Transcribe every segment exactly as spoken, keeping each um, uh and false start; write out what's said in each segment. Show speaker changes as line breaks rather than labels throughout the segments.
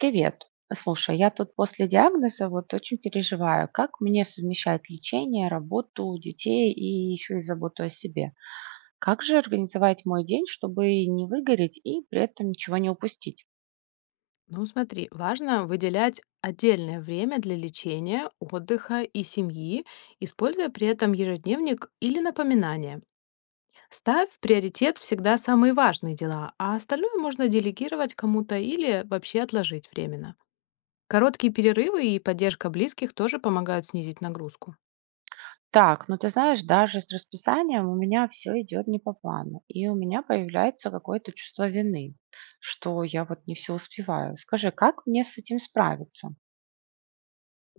Привет. Слушай, я тут после диагноза вот очень переживаю, как мне совмещать лечение, работу, детей и еще и заботу о себе. Как же организовать мой день, чтобы не выгореть и при этом ничего не упустить?
Ну, смотри, важно выделять отдельное время для лечения, отдыха и семьи, используя при этом ежедневник или напоминание. Ставь в приоритет всегда самые важные дела, а остальное можно делегировать кому-то или вообще отложить временно. Короткие перерывы и поддержка близких тоже помогают снизить нагрузку.
Так, ну ты знаешь, даже с расписанием у меня все идет не по плану, и у меня появляется какое-то чувство вины, что я вот не все успеваю. Скажи, как мне с этим справиться?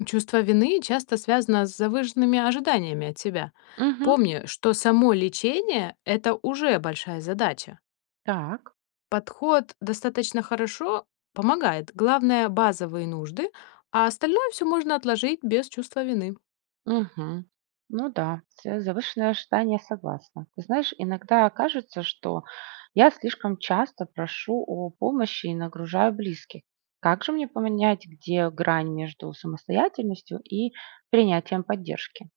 Чувство вины часто связано с завышенными ожиданиями от себя.
Мгм.
Помни, что само лечение– это уже большая задача.
Так.
Подход достаточно хорошо помогает. Главное– базовые нужды, а остальное все можно отложить без чувства вины.
Мгм. Ну да, с- завышенные ожидания согласна. Ты знаешь, иногда кажется, что я слишком часто прошу о помощи и нагружаю близких. Как же мне поменять, где грань между самостоятельностью и принятием поддержки?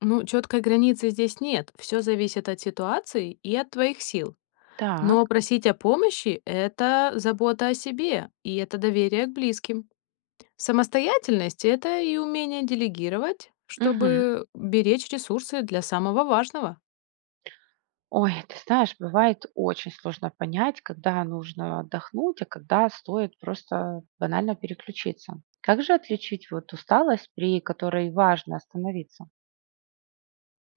Ну, четкой границы здесь нет. Все зависит от ситуации и от твоих сил.
Так.
Но просить о помощи– это забота о себе, и это доверие к близким. Самостоятельность– это и умение делегировать,
Мгм.
чтобы беречь ресурсы для самого важного.
Ой, ты знаешь, бывает очень сложно понять, когда нужно отдохнуть, а когда стоит просто банально переключиться. Как же отличить вот усталость, при которой важно остановиться?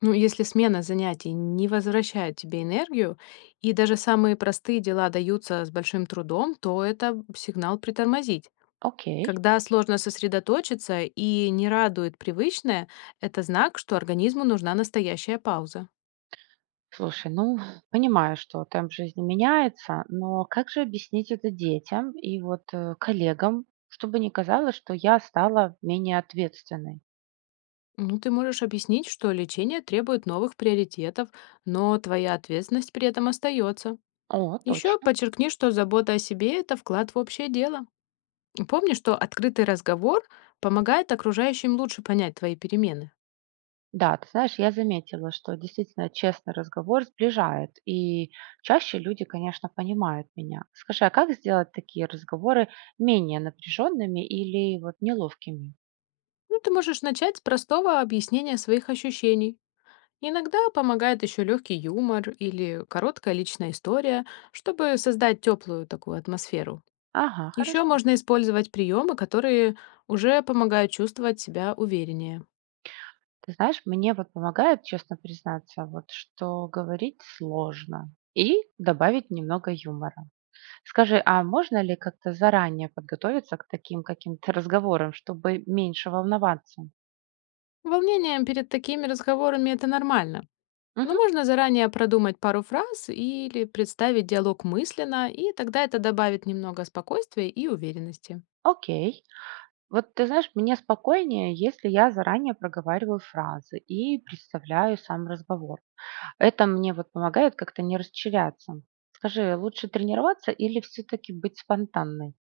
Ну, если смена занятий не возвращает тебе энергию, и даже самые простые дела даются с большим трудом, то это сигнал притормозить.
Окей.
Когда сложно сосредоточиться и не радует привычное, это знак, что организму нужна настоящая пауза.
Слушай, ну, понимаю, что темп жизни меняется, но как же объяснить это детям и вот э, коллегам, чтобы не казалось, что я стала менее ответственной?
Ну, ты можешь объяснить, что лечение требует новых приоритетов, но твоя ответственность при этом остается.
О,
Еще
точно.
подчеркни, что забота о себе– это вклад в общее дело. Помни, что открытый разговор помогает окружающим лучше понять твои перемены.
Да, ты знаешь, я заметила, что действительно честный разговор сближает, и чаще люди, конечно, понимают меня. Скажи, а как сделать такие разговоры менее напряженными или вот неловкими?
Ну, ты можешь начать с простого объяснения своих ощущений. Иногда помогает еще легкий юмор или короткая личная история, чтобы создать теплую такую атмосферу.
Ага,
Еще
хорошо.
можно использовать приемы, которые уже помогают чувствовать себя увереннее.
Ты знаешь, мне вот помогает, честно признаться, вот что говорить сложно и добавить немного юмора. Скажи, а можно ли как-то заранее подготовиться к таким каким-то разговорам, чтобы меньше волноваться?
Волнение перед такими разговорами это нормально. Но
Мгм.
можно заранее продумать пару фраз или представить диалог мысленно, и тогда это добавит немного спокойствия и уверенности.
Окей. Вот ты знаешь, мне спокойнее, если я заранее проговариваю фразы и представляю сам разговор. Это мне вот помогает как-то не расчеряться. Скажи, лучше тренироваться или все-таки быть спонтанной?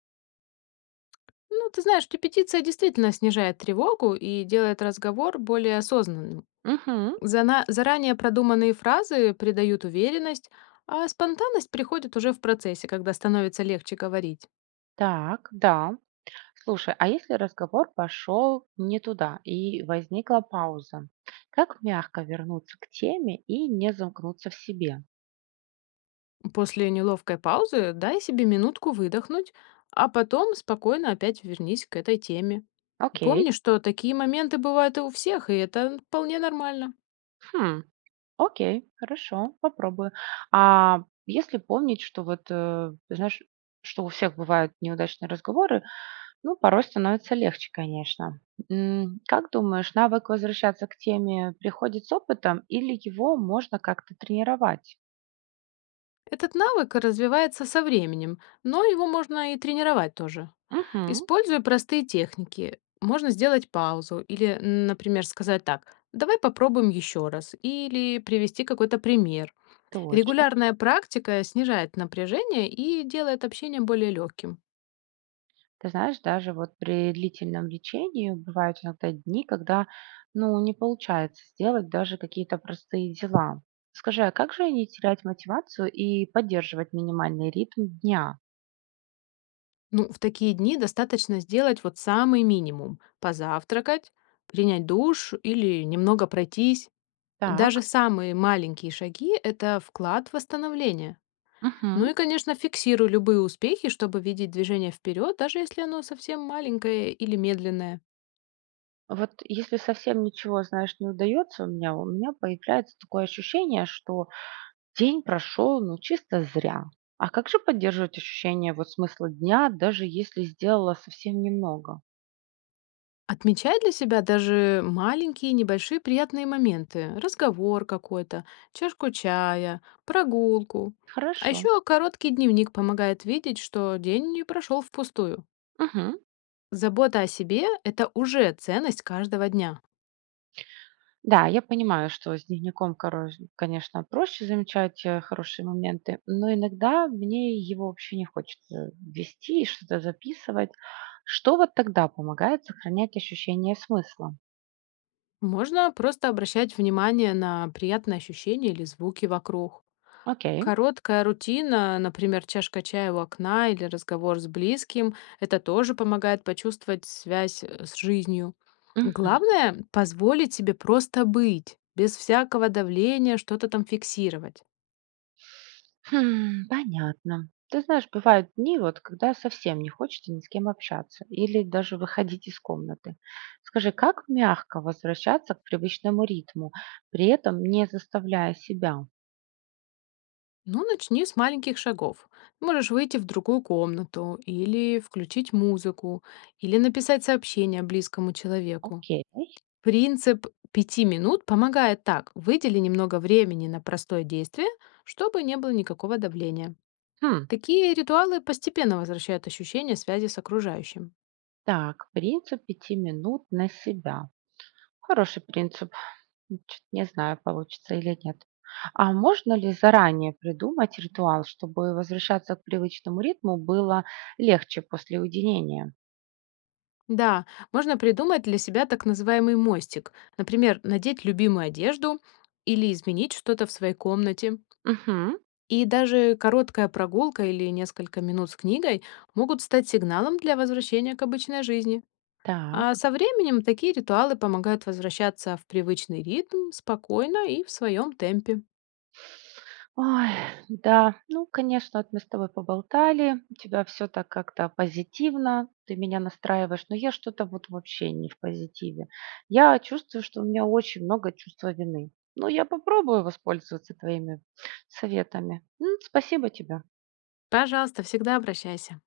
Ну, ты знаешь, репетиция действительно снижает тревогу и делает разговор более осознанным.
Угу.
Зана- заранее продуманные фразы придают уверенность, а спонтанность приходит уже в процессе, когда становится легче говорить.
Так, да. Слушай, а если разговор пошел не туда и возникла пауза, как мягко вернуться к теме и не замкнуться в себе?
После неловкой паузы дай себе минутку выдохнуть, а потом спокойно опять вернись к этой теме. Помни,
Окей.
что такие моменты бывают и у всех, и это вполне нормально.
Хм, окей, хорошо, попробую. А если помнить, что вот, э, ты знаешь, что у всех бывают неудачные разговоры, ну, порой становится легче, конечно. М, Как думаешь, навык возвращаться к теме приходит с опытом или его можно как-то тренировать?
Этот навык развивается со временем, но его можно и тренировать тоже.
Угу,
Используя простые техники, можно сделать паузу или, м, например, сказать так, давай попробуем еще раз, или привести какой-то пример.
точно.
Регулярная практика снижает напряжение и делает общение более легким.
Ты знаешь, даже вот при длительном лечении бывают иногда дни, когда, ну, не получается сделать даже какие-то простые дела. Скажи, а как же не терять мотивацию и поддерживать минимальный ритм дня?
Ну, в такие дни достаточно сделать вот самый минимум. Позавтракать, принять душ или немного пройтись.
Так.
Даже самые маленькие шаги– это вклад в восстановление.
Мгм.
Ну и, конечно, фиксируй любые успехи, чтобы видеть движение вперед, даже если оно совсем маленькое или медленное.
Вот если совсем ничего, знаешь, не удается у меня, у меня появляется такое ощущение, что день прошел, ну, чисто зря. А как же поддерживать ощущение вот смысла дня, даже если сделала совсем немного?
Отмечай для себя даже маленькие небольшие приятные моменты. Разговор какой-то, чашку чая, прогулку. А
Хорошо.
еще короткий дневник помогает видеть, что день не прошел впустую.
Мгм.
Забота о себе– это уже ценность каждого дня.
Да, я понимаю, что с дневником, корож- конечно, проще замечать э, хорошие моменты, но иногда мне его вообще не хочется вести и что-то записывать. Что вот тогда помогает сохранять ощущение смысла?
Можно просто обращать внимание на приятные ощущения или звуки вокруг.
Окей.
Короткая рутина, например, чашка чая у окна или разговор с близким, это тоже помогает почувствовать связь э, с жизнью.
Мгм.
Главное– позволить себе просто быть, без всякого давления что-то там фиксировать.
Хм, понятно. Ты знаешь, бывают дни, вот, когда совсем не хочется ни с кем общаться или даже выходить из комнаты. Скажи, как мягко возвращаться к привычному ритму, при этом не заставляя себя?
Ну, начни с маленьких шагов. Можешь выйти в другую комнату или включить музыку, или написать сообщение близкому человеку.
Окей.
Принцип пяти минут помогает так. Выдели немного времени на простое действие, чтобы не было никакого давления.
Хм.
Такие ритуалы постепенно возвращают ощущение связи с окружающим.
Так, принцип пяти минут на себя. Хороший принцип. М, чё-то не знаю, получится или нет. А можно ли заранее придумать ритуал, чтобы возвращаться к привычному ритму было легче после уединения?
Да, можно придумать для себя так называемый мостик. Например, надеть любимую одежду или изменить что-то в своей комнате.
Угу.
И даже короткая прогулка или несколько минут с книгой могут стать сигналом для возвращения к обычной жизни. А
Так.
со временем такие ритуалы помогают возвращаться в привычный ритм спокойно и в своем темпе.
Ой, да, ну, конечно, вот мы с тобой поболтали, у тебя все так как-то позитивно, ты меня настраиваешь, но я что-то вот вообще не в позитиве. Я чувствую, что у меня очень много чувства вины. Ну, я попробую воспользоваться твоими советами. М, спасибо тебе.
Пожалуйста, всегда обращайся.